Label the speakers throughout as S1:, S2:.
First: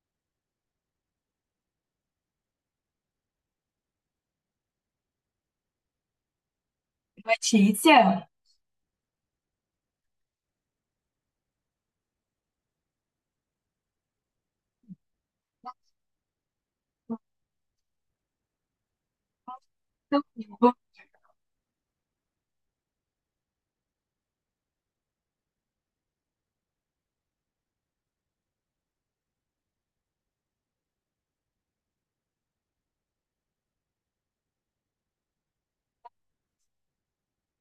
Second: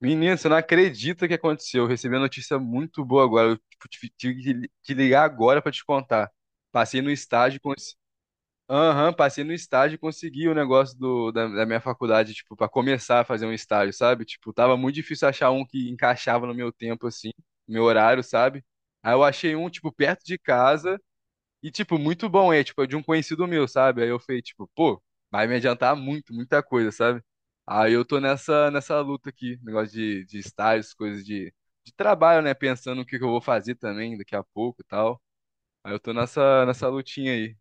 S1: Menino, você não acredita o que aconteceu. Eu recebi uma notícia muito boa agora. Eu tipo, tive que te ligar agora pra te contar. Passei no estágio,
S2: Letícia?
S1: aham, passei no estágio e consegui o negócio da minha faculdade, tipo, para começar a fazer um estágio, sabe? Tipo, tava muito difícil achar um que encaixava no meu tempo, assim, no meu horário, sabe? Aí eu achei um, tipo, perto de
S2: Muito bom.
S1: casa. E, tipo, muito bom, é, tipo, é de um conhecido meu, sabe? Aí eu falei, tipo, pô, vai me adiantar muito, muita coisa, sabe? Aí eu tô nessa luta aqui, negócio de estágios, coisas de trabalho, né? Pensando o que que eu vou fazer também daqui a pouco e tal. Aí eu tô nessa lutinha aí.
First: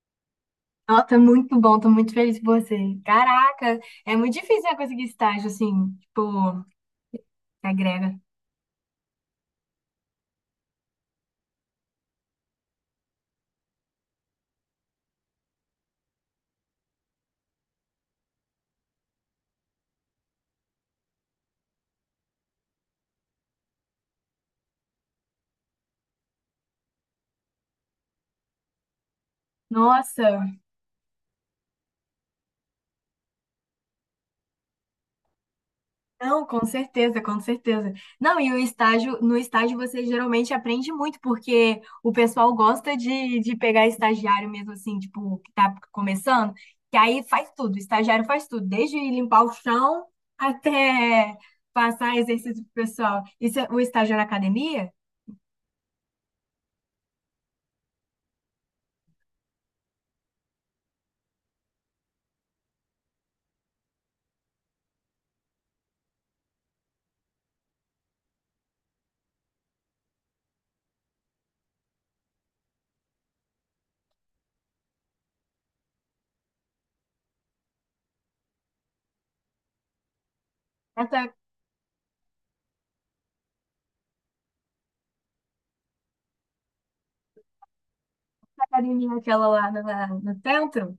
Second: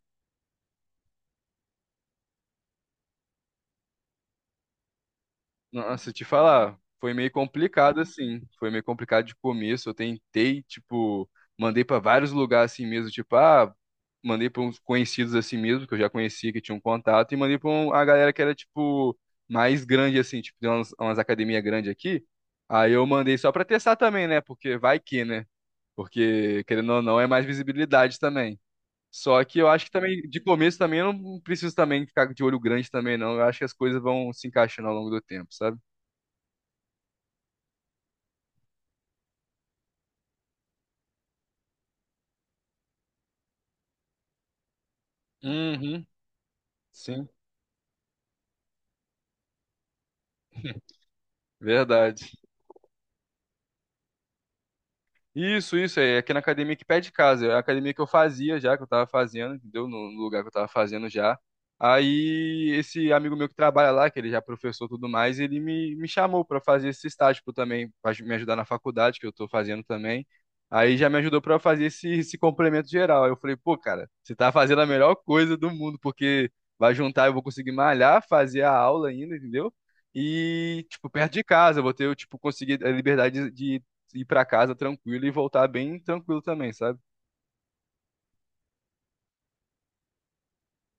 S2: Nossa, muito bom, tô muito feliz por você. Caraca, é muito difícil né, conseguir estágio assim,
S1: Nossa,
S2: tipo,
S1: te falar, foi meio
S2: na
S1: complicado
S2: grega.
S1: assim. Foi meio complicado de começo. Eu tentei, tipo, mandei pra vários lugares assim mesmo, tipo, ah, mandei pra uns conhecidos assim mesmo, que eu já conhecia, que tinha um contato, e mandei a galera que era tipo mais grande assim, tipo, tem umas academias grandes aqui. Aí eu mandei só pra testar também, né? Porque vai que, né? Porque querendo ou não é mais visibilidade também. Só que eu acho que também de
S2: Nossa,
S1: começo também eu não preciso também ficar de olho grande também não. Eu acho que as coisas vão se encaixando ao longo do tempo, sabe?
S2: não, com certeza, com certeza. Não, e o estágio, no estágio você geralmente aprende muito, porque o pessoal gosta de pegar estagiário mesmo assim, tipo, que tá
S1: Uhum,
S2: começando, que aí
S1: sim,
S2: faz tudo, o estagiário faz tudo, desde limpar o chão até passar
S1: verdade.
S2: exercício pro pessoal. Isso é o estágio na academia?
S1: Isso, é aqui na academia que pé de casa, é a academia que eu fazia já, que eu tava fazendo, entendeu? No lugar que eu tava fazendo já. Aí esse amigo meu que trabalha lá, que ele já é professor e tudo mais, ele me chamou pra fazer esse estágio tipo, também, pra me ajudar na faculdade, que eu tô fazendo também. Aí já me ajudou pra eu fazer esse complemento geral. Aí eu falei, pô, cara, você tá fazendo a melhor coisa do mundo, porque vai juntar, eu vou conseguir malhar, fazer a aula ainda, entendeu? E, tipo, perto de casa, eu vou ter, eu, tipo, conseguir a liberdade de ir pra casa tranquilo e voltar bem tranquilo também, sabe?
S2: Academia aquela lá no, no centro?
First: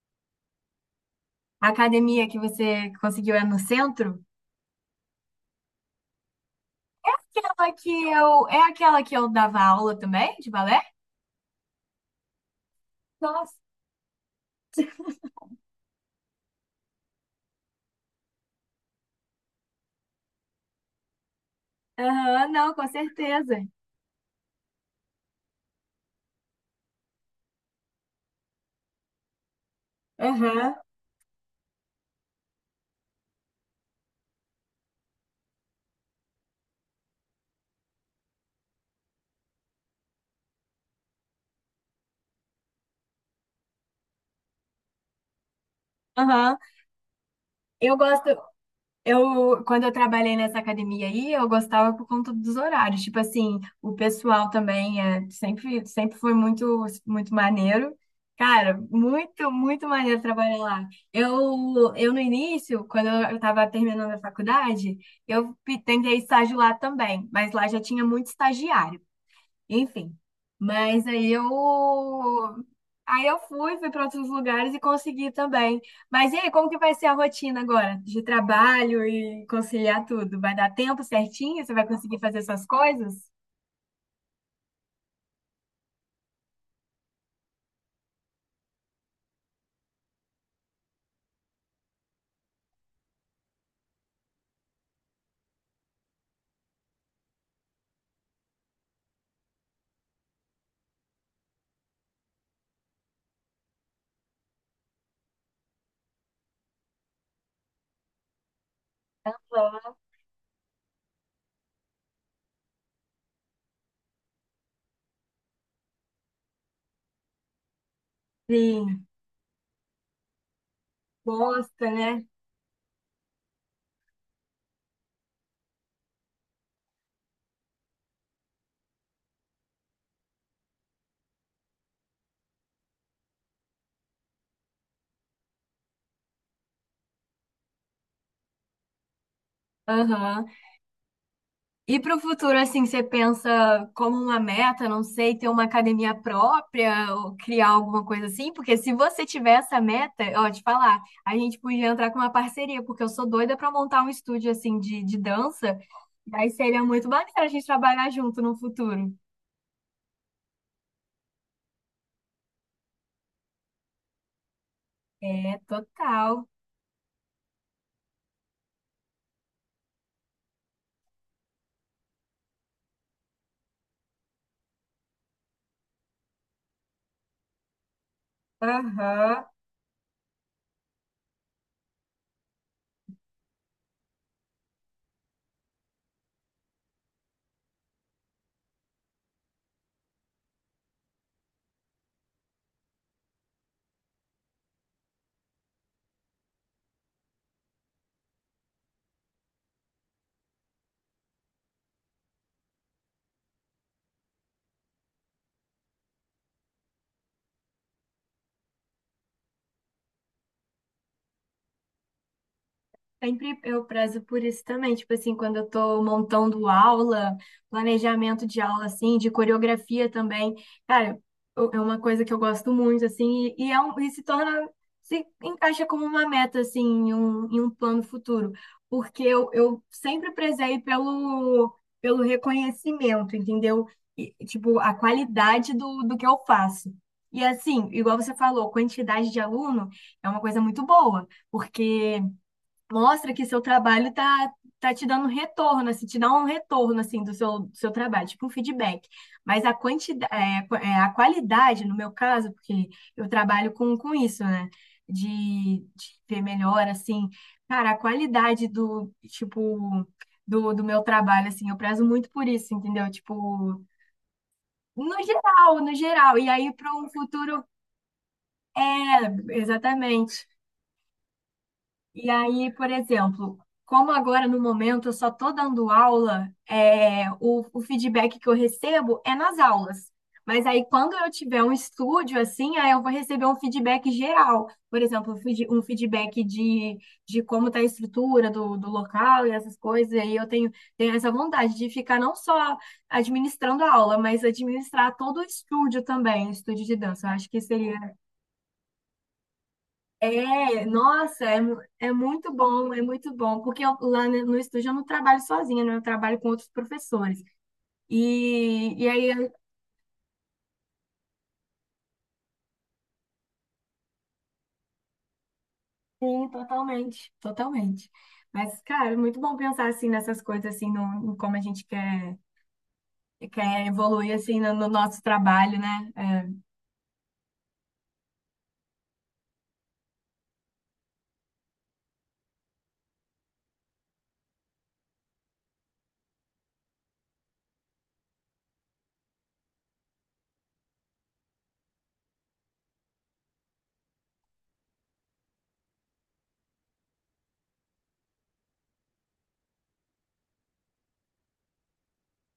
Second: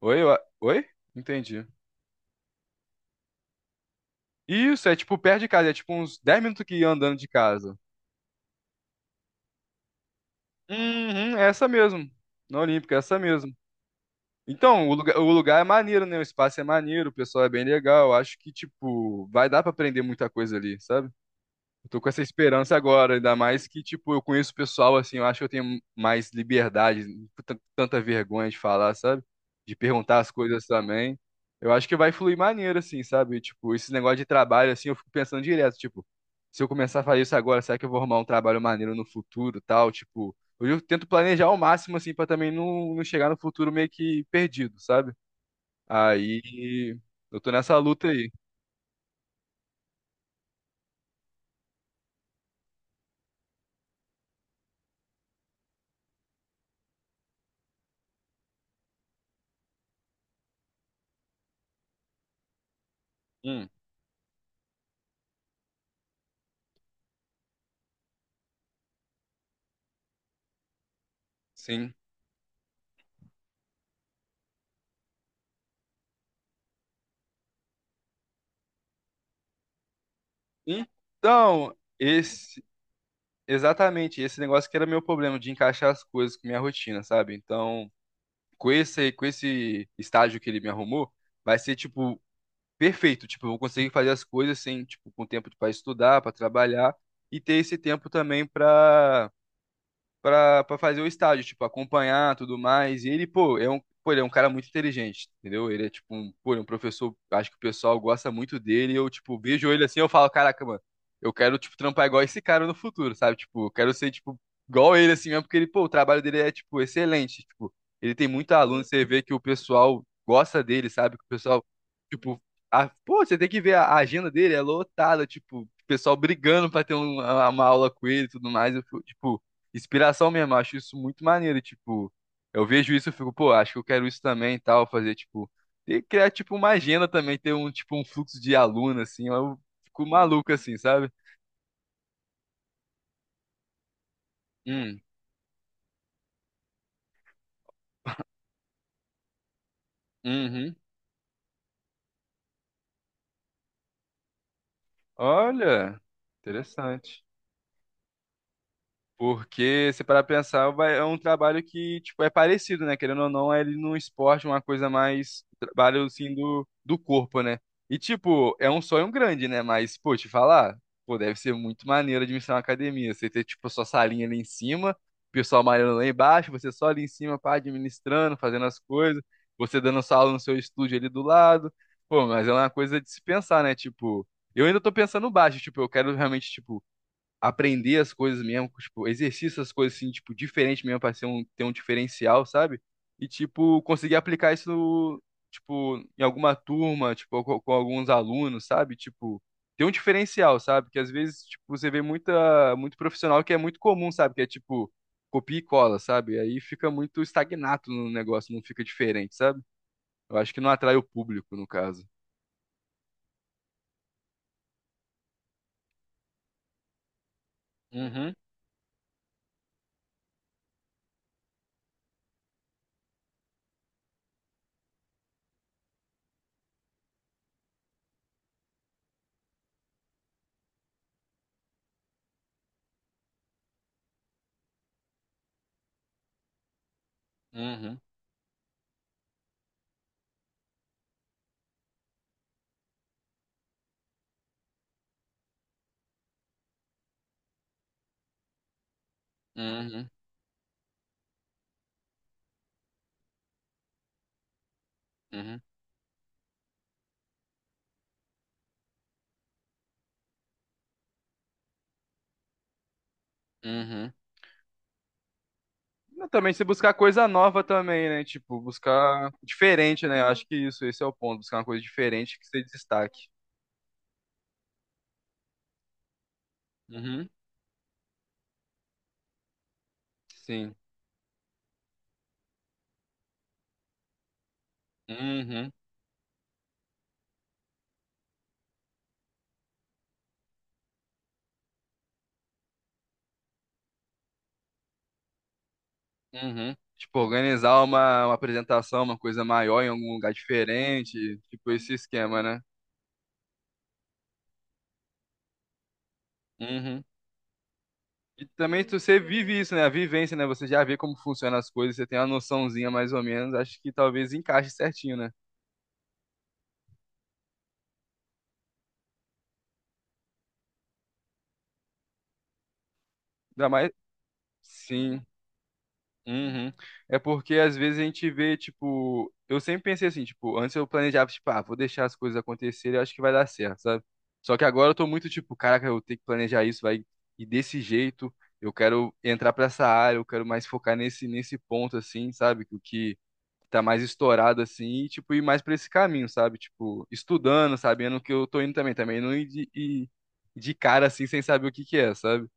S1: Oi? Oi? Entendi.
S2: A academia que você conseguiu é no centro?
S1: Isso, é tipo perto de casa, é tipo uns 10 minutos que ia andando de
S2: Aquela
S1: casa.
S2: que eu. É aquela que eu dava aula também, de balé?
S1: Uhum, é essa mesmo. Na Olímpica, é essa mesmo.
S2: Nossa.
S1: Então, o lugar é maneiro, né? O espaço é maneiro, o pessoal é bem legal. Acho que, tipo, vai dar pra aprender muita coisa ali, sabe? Eu tô com essa
S2: Aham, não,
S1: esperança
S2: com
S1: agora, ainda
S2: certeza.
S1: mais que, tipo, eu conheço o pessoal, assim, eu acho que eu tenho mais liberdade, não tenho tanta vergonha de falar, sabe? De perguntar as coisas
S2: Aham,
S1: também. Eu acho que vai fluir maneiro, assim, sabe? Tipo, esse negócio de trabalho, assim, eu fico pensando direto, tipo, se eu começar a fazer isso agora, será que eu vou arrumar um trabalho maneiro no futuro, e tal? Tipo, eu tento planejar ao máximo, assim, pra também não, não chegar no futuro meio que perdido, sabe?
S2: aham.
S1: Aí, eu tô nessa
S2: Eu
S1: luta
S2: gosto.
S1: aí.
S2: Eu, quando eu trabalhei nessa academia aí, eu gostava por conta dos horários. Tipo assim, o pessoal também é, sempre, sempre foi muito, muito maneiro. Cara, muito, muito maneiro trabalhar lá. Eu no início, quando eu estava
S1: Hum,
S2: terminando a faculdade, tentei estágio lá também, mas lá já tinha muito estagiário. Enfim. Mas aí eu.
S1: sim.
S2: Aí eu fui, fui para outros lugares e consegui também. Mas e aí, como que vai ser a rotina agora de trabalho e conciliar tudo? Vai dar tempo certinho? Você
S1: Então,
S2: vai conseguir fazer
S1: esse.
S2: suas coisas?
S1: Exatamente, esse negócio que era meu problema de encaixar as coisas com minha rotina, sabe? Então, com esse estágio que ele me arrumou, vai ser tipo perfeito, tipo, eu vou conseguir fazer as coisas sem, tipo, com tempo para estudar, para trabalhar e ter esse tempo também para pra fazer o estágio, tipo, acompanhar tudo mais. E ele, pô, é um, pô, ele é um cara muito inteligente, entendeu? Ele é tipo um, pô, ele é um professor, acho que o pessoal gosta muito dele. Eu, tipo, vejo ele assim, eu falo, caraca, mano, eu quero, tipo, trampar igual esse cara no futuro, sabe? Tipo, eu quero ser, tipo, igual ele assim mesmo, porque ele, pô, o trabalho dele é, tipo, excelente. Tipo, ele tem muito aluno, você
S2: Sim,
S1: vê que o pessoal gosta dele, sabe? Que o pessoal,
S2: gosta, né?
S1: tipo, a, pô, você tem que ver a agenda dele, é lotada, tipo, o pessoal brigando pra ter uma aula com ele e tudo mais. Eu, fico, tipo, inspiração mesmo. Eu acho isso muito maneiro. Tipo, eu vejo isso e fico, pô, acho que eu quero isso também e tal. Fazer, tipo, e criar, tipo, uma agenda também, ter um, tipo, um fluxo de aluno, assim. Eu fico
S2: Aham.
S1: maluco, assim, sabe?
S2: E para o futuro, assim, você pensa como uma meta,
S1: Hum,
S2: não sei, ter uma academia própria ou criar alguma coisa assim? Porque se você tiver essa meta, ó, te
S1: uhum.
S2: falar, a gente podia entrar com uma parceria, porque eu sou doida para montar um estúdio, assim, de dança.
S1: Olha,
S2: Daí seria muito
S1: interessante.
S2: maneiro a gente trabalhar junto no futuro.
S1: Porque, se parar pra pensar, é um trabalho que, tipo, é parecido, né? Querendo ou não, é ele no esporte uma coisa mais
S2: É,
S1: trabalho, assim,
S2: total.
S1: do, do corpo, né? E, tipo, é um sonho grande, né? Mas, pô, te falar, pô, deve ser muito maneiro administrar uma academia. Você ter, tipo, a sua salinha ali em cima, o pessoal malhando lá embaixo, você só ali em cima, pá, administrando, fazendo as coisas,
S2: Aham.
S1: você dando sua aula no seu estúdio ali do lado. Pô, mas é uma coisa de se pensar, né? Tipo, eu ainda tô pensando baixo, tipo, eu quero realmente, tipo, aprender as coisas mesmo, tipo, exercício as coisas assim, tipo, diferente mesmo pra ser um, ter um diferencial, sabe? E, tipo, conseguir aplicar isso, no, tipo, em alguma turma, tipo, com alguns alunos, sabe? Tipo, ter um diferencial, sabe? Que às vezes, tipo, você vê muita, muito profissional que é muito comum, sabe? Que é, tipo, copia e cola, sabe? Aí fica muito estagnado no negócio, não fica diferente, sabe? Eu acho que não atrai o público, no caso.
S2: Sempre eu prezo por isso também, tipo assim, quando eu tô montando aula,
S1: Uhum,
S2: planejamento de aula, assim, de coreografia também, cara, é uma coisa que eu gosto muito, assim, e é um, e se torna, se encaixa como uma meta, assim, em um plano futuro, porque eu sempre prezei pelo, pelo reconhecimento, entendeu? E, tipo, a qualidade do, do que eu faço. E assim,
S1: uhum,
S2: igual você falou, quantidade de aluno é uma coisa muito boa, porque mostra que seu trabalho tá, tá te dando retorno, assim, te dá um retorno assim do seu trabalho, tipo um feedback. Mas a
S1: uhum,
S2: quantidade, a qualidade, no meu caso, porque eu trabalho com isso, né?
S1: uhum,
S2: De ver melhor, assim, cara, a qualidade do, tipo, do, do meu trabalho, assim, eu prezo muito por isso, entendeu? Tipo,
S1: uhum.
S2: no geral, no
S1: Não,
S2: geral. E
S1: também se
S2: aí, para
S1: buscar
S2: um
S1: coisa nova
S2: futuro,
S1: também, né? Tipo, buscar
S2: é,
S1: diferente, né? Eu acho
S2: exatamente.
S1: que isso, esse é o ponto. Buscar uma coisa
S2: E
S1: diferente que se
S2: aí, por
S1: destaque.
S2: exemplo, como agora no momento eu só estou dando aula,
S1: Uhum.
S2: é, o feedback que eu recebo é nas aulas. Mas
S1: Sim.
S2: aí, quando eu tiver um estúdio assim, aí eu vou receber um feedback geral. Por exemplo, um
S1: Uhum.
S2: um feedback de como está a estrutura do, do local e essas coisas. E aí eu tenho, tenho essa vontade de ficar não só administrando a aula, mas administrar todo o estúdio também, o
S1: Uhum.
S2: estúdio de
S1: Tipo,
S2: dança. Eu acho que
S1: organizar
S2: seria
S1: uma apresentação, uma coisa maior em algum lugar
S2: é,
S1: diferente.
S2: nossa, é,
S1: Tipo, esse esquema, né?
S2: é muito bom, porque no estúdio eu não trabalho sozinha, né? Eu trabalho com outros
S1: Uhum.
S2: professores.
S1: E também
S2: E, e
S1: você
S2: aí, eu-
S1: vive isso, né? A vivência, né? Você já vê como funcionam as coisas, você tem uma noçãozinha mais ou menos. Acho que talvez encaixe certinho, né?
S2: sim, totalmente, totalmente. Mas, cara, é muito bom pensar assim nessas coisas, assim, no, em como a gente quer,
S1: Ainda
S2: quer
S1: mais.
S2: evoluir, assim, no, no nosso
S1: Sim.
S2: trabalho, né? É,
S1: Uhum. É porque às vezes a gente vê, tipo, eu sempre pensei assim, tipo, antes eu planejava, tipo, ah, vou deixar as coisas acontecerem, eu acho que vai dar certo, sabe? Só que agora eu tô muito tipo, caraca, eu tenho que planejar isso, vai, e desse jeito, eu quero entrar pra essa área, eu quero mais focar nesse ponto assim, sabe? Que o que tá mais estourado assim, e tipo, ir mais pra esse caminho, sabe? Tipo, estudando, sabendo o que eu tô indo também, também não ir de, ir de cara assim sem saber o que que é, sabe?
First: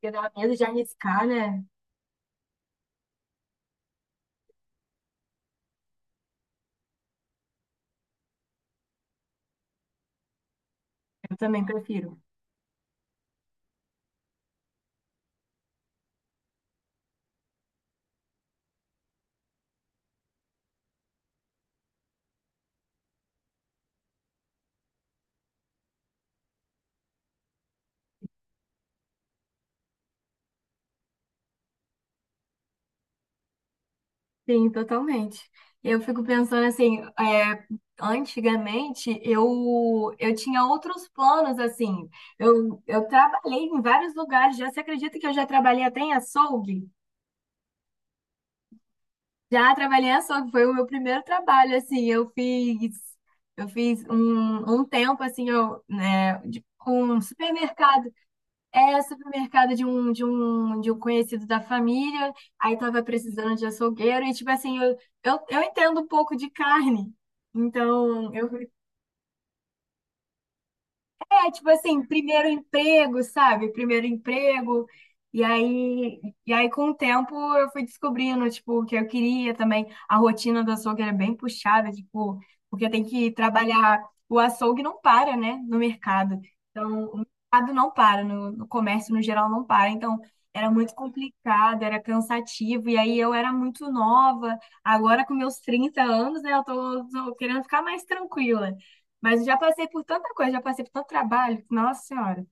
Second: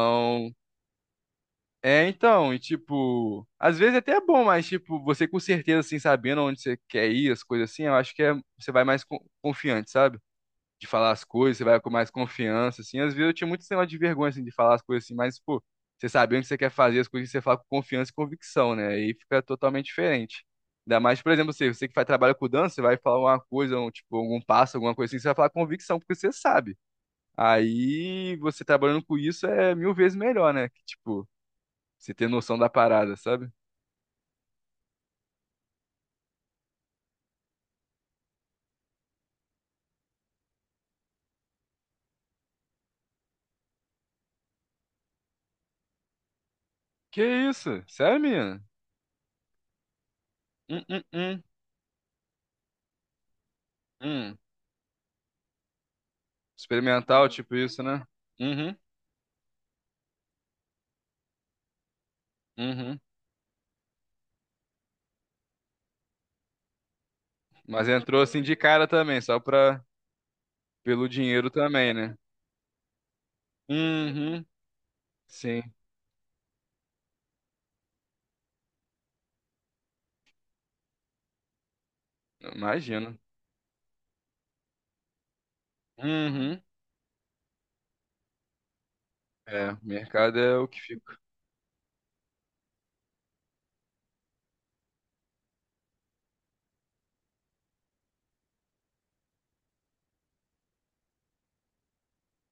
S2: porque dá medo de arriscar, né?
S1: é, então, e tipo, às vezes até é bom, mas tipo, você com certeza, assim, sabendo onde você quer ir, as coisas assim, eu acho que é, você vai mais confiante, sabe? De falar as
S2: Eu
S1: coisas, você
S2: também
S1: vai com mais
S2: prefiro.
S1: confiança, assim. Às vezes eu tinha muito esse negócio de vergonha, assim, de falar as coisas assim, mas, pô, você sabe onde você quer fazer as coisas, você fala com confiança e convicção, né? Aí fica totalmente diferente. Ainda mais, por exemplo, você, você que faz trabalho com dança, você vai falar uma coisa, um, tipo, algum passo, alguma coisa assim, você vai falar com convicção, porque você sabe. Aí você trabalhando com isso é mil vezes melhor, né? Que, tipo. Você ter noção da parada, sabe?
S2: Sim, totalmente. Eu fico pensando assim, é, antigamente eu tinha outros planos, assim. Eu trabalhei em vários lugares. Já se acredita que eu já trabalhei até em açougue?
S1: Que isso? Sério, menina?
S2: Já trabalhei em açougue, foi o
S1: Hum,
S2: meu
S1: hum,
S2: primeiro
S1: hum,
S2: trabalho, assim. Eu fiz
S1: hum.
S2: um, um tempo, assim, eu, né, um
S1: Experimental, tipo isso, né?
S2: supermercado.
S1: Uhum,
S2: É supermercado de um conhecido da família, aí
S1: uhum.
S2: tava precisando de açougueiro, e tipo assim, eu entendo um pouco de carne,
S1: Mas entrou
S2: então
S1: assim
S2: eu,
S1: de cara também, só pra... pelo dinheiro
S2: é, tipo
S1: também,
S2: assim,
S1: né?
S2: primeiro emprego, sabe? Primeiro
S1: Uhum,
S2: emprego. E
S1: sim.
S2: aí, e aí com o tempo, eu fui descobrindo, tipo, o que eu queria também. A rotina do açougue era bem puxada, tipo, porque tem
S1: Imagino.
S2: que trabalhar. O açougue não para, né? No mercado.
S1: Uhum.
S2: Então, o mercado não para, no, no comércio, no geral, não
S1: É,
S2: para. Então,
S1: mercado é o
S2: era
S1: que
S2: muito
S1: fica.
S2: complicado, era cansativo. E aí, eu era muito nova. Agora, com meus 30 anos, né? Eu tô, tô querendo ficar mais tranquila. Mas eu já passei por tanta coisa, já passei por tanto trabalho, nossa senhora.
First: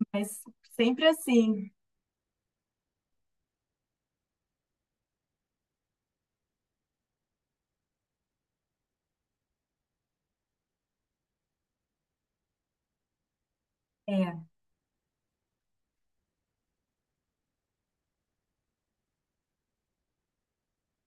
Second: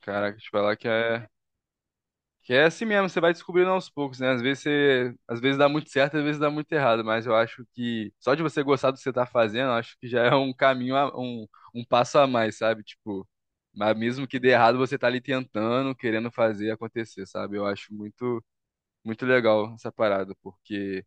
S1: Caraca,
S2: Mas
S1: te falar que
S2: sempre
S1: é.
S2: assim.
S1: Que é assim mesmo, você vai descobrindo aos poucos, né? Às vezes você, às vezes dá muito certo, às vezes dá muito errado, mas eu acho que só de você gostar do que você tá fazendo, eu acho que já é um caminho, um, um passo a mais, sabe? Tipo, mas mesmo que
S2: É.
S1: dê errado, você tá ali tentando, querendo fazer acontecer, sabe? Eu acho muito, muito legal essa parada, porque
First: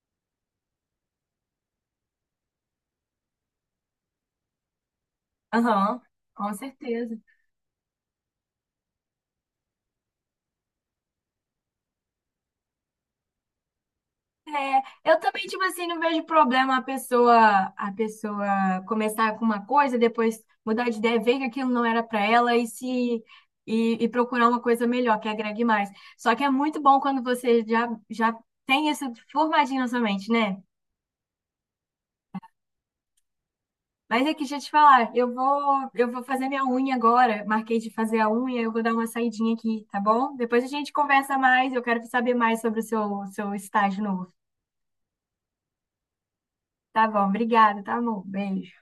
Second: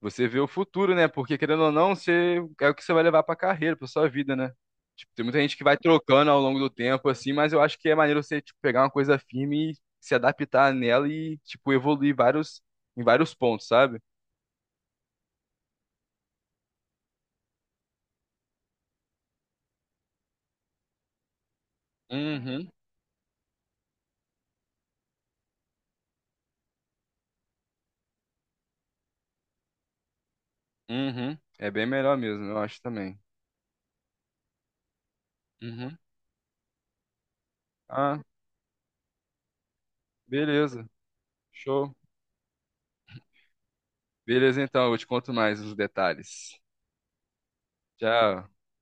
S1: você vê o futuro, né? Porque querendo ou não, você é o que você vai levar pra carreira, pra sua vida, né? Tipo, tem muita gente que vai
S2: Aham,
S1: trocando ao
S2: com
S1: longo do tempo,
S2: certeza.
S1: assim, mas eu acho que é maneiro você, tipo, pegar uma coisa firme e se adaptar nela e, tipo, evoluir vários, em vários pontos, sabe?
S2: É, eu também, tipo assim, não vejo problema a pessoa começar com uma coisa, depois mudar de ideia, ver que aquilo não era para ela e
S1: Uhum,
S2: se e, e procurar uma coisa melhor, que agregue mais. Só que é muito bom quando você já, já tem isso formadinho na sua mente, né?
S1: uhum. É bem melhor mesmo, eu acho também.
S2: Mas é que deixa eu te falar,
S1: Uhum.
S2: eu vou fazer minha unha agora. Marquei de fazer
S1: Ah,
S2: a unha, eu vou dar uma saidinha aqui, tá bom? Depois a
S1: beleza.
S2: gente conversa mais, eu
S1: Show.
S2: quero saber mais sobre o seu, seu estágio novo.
S1: Beleza, então, eu te conto mais os detalhes.
S2: Tá bom, obrigada, tá, amor?
S1: Tchau.
S2: Beijo.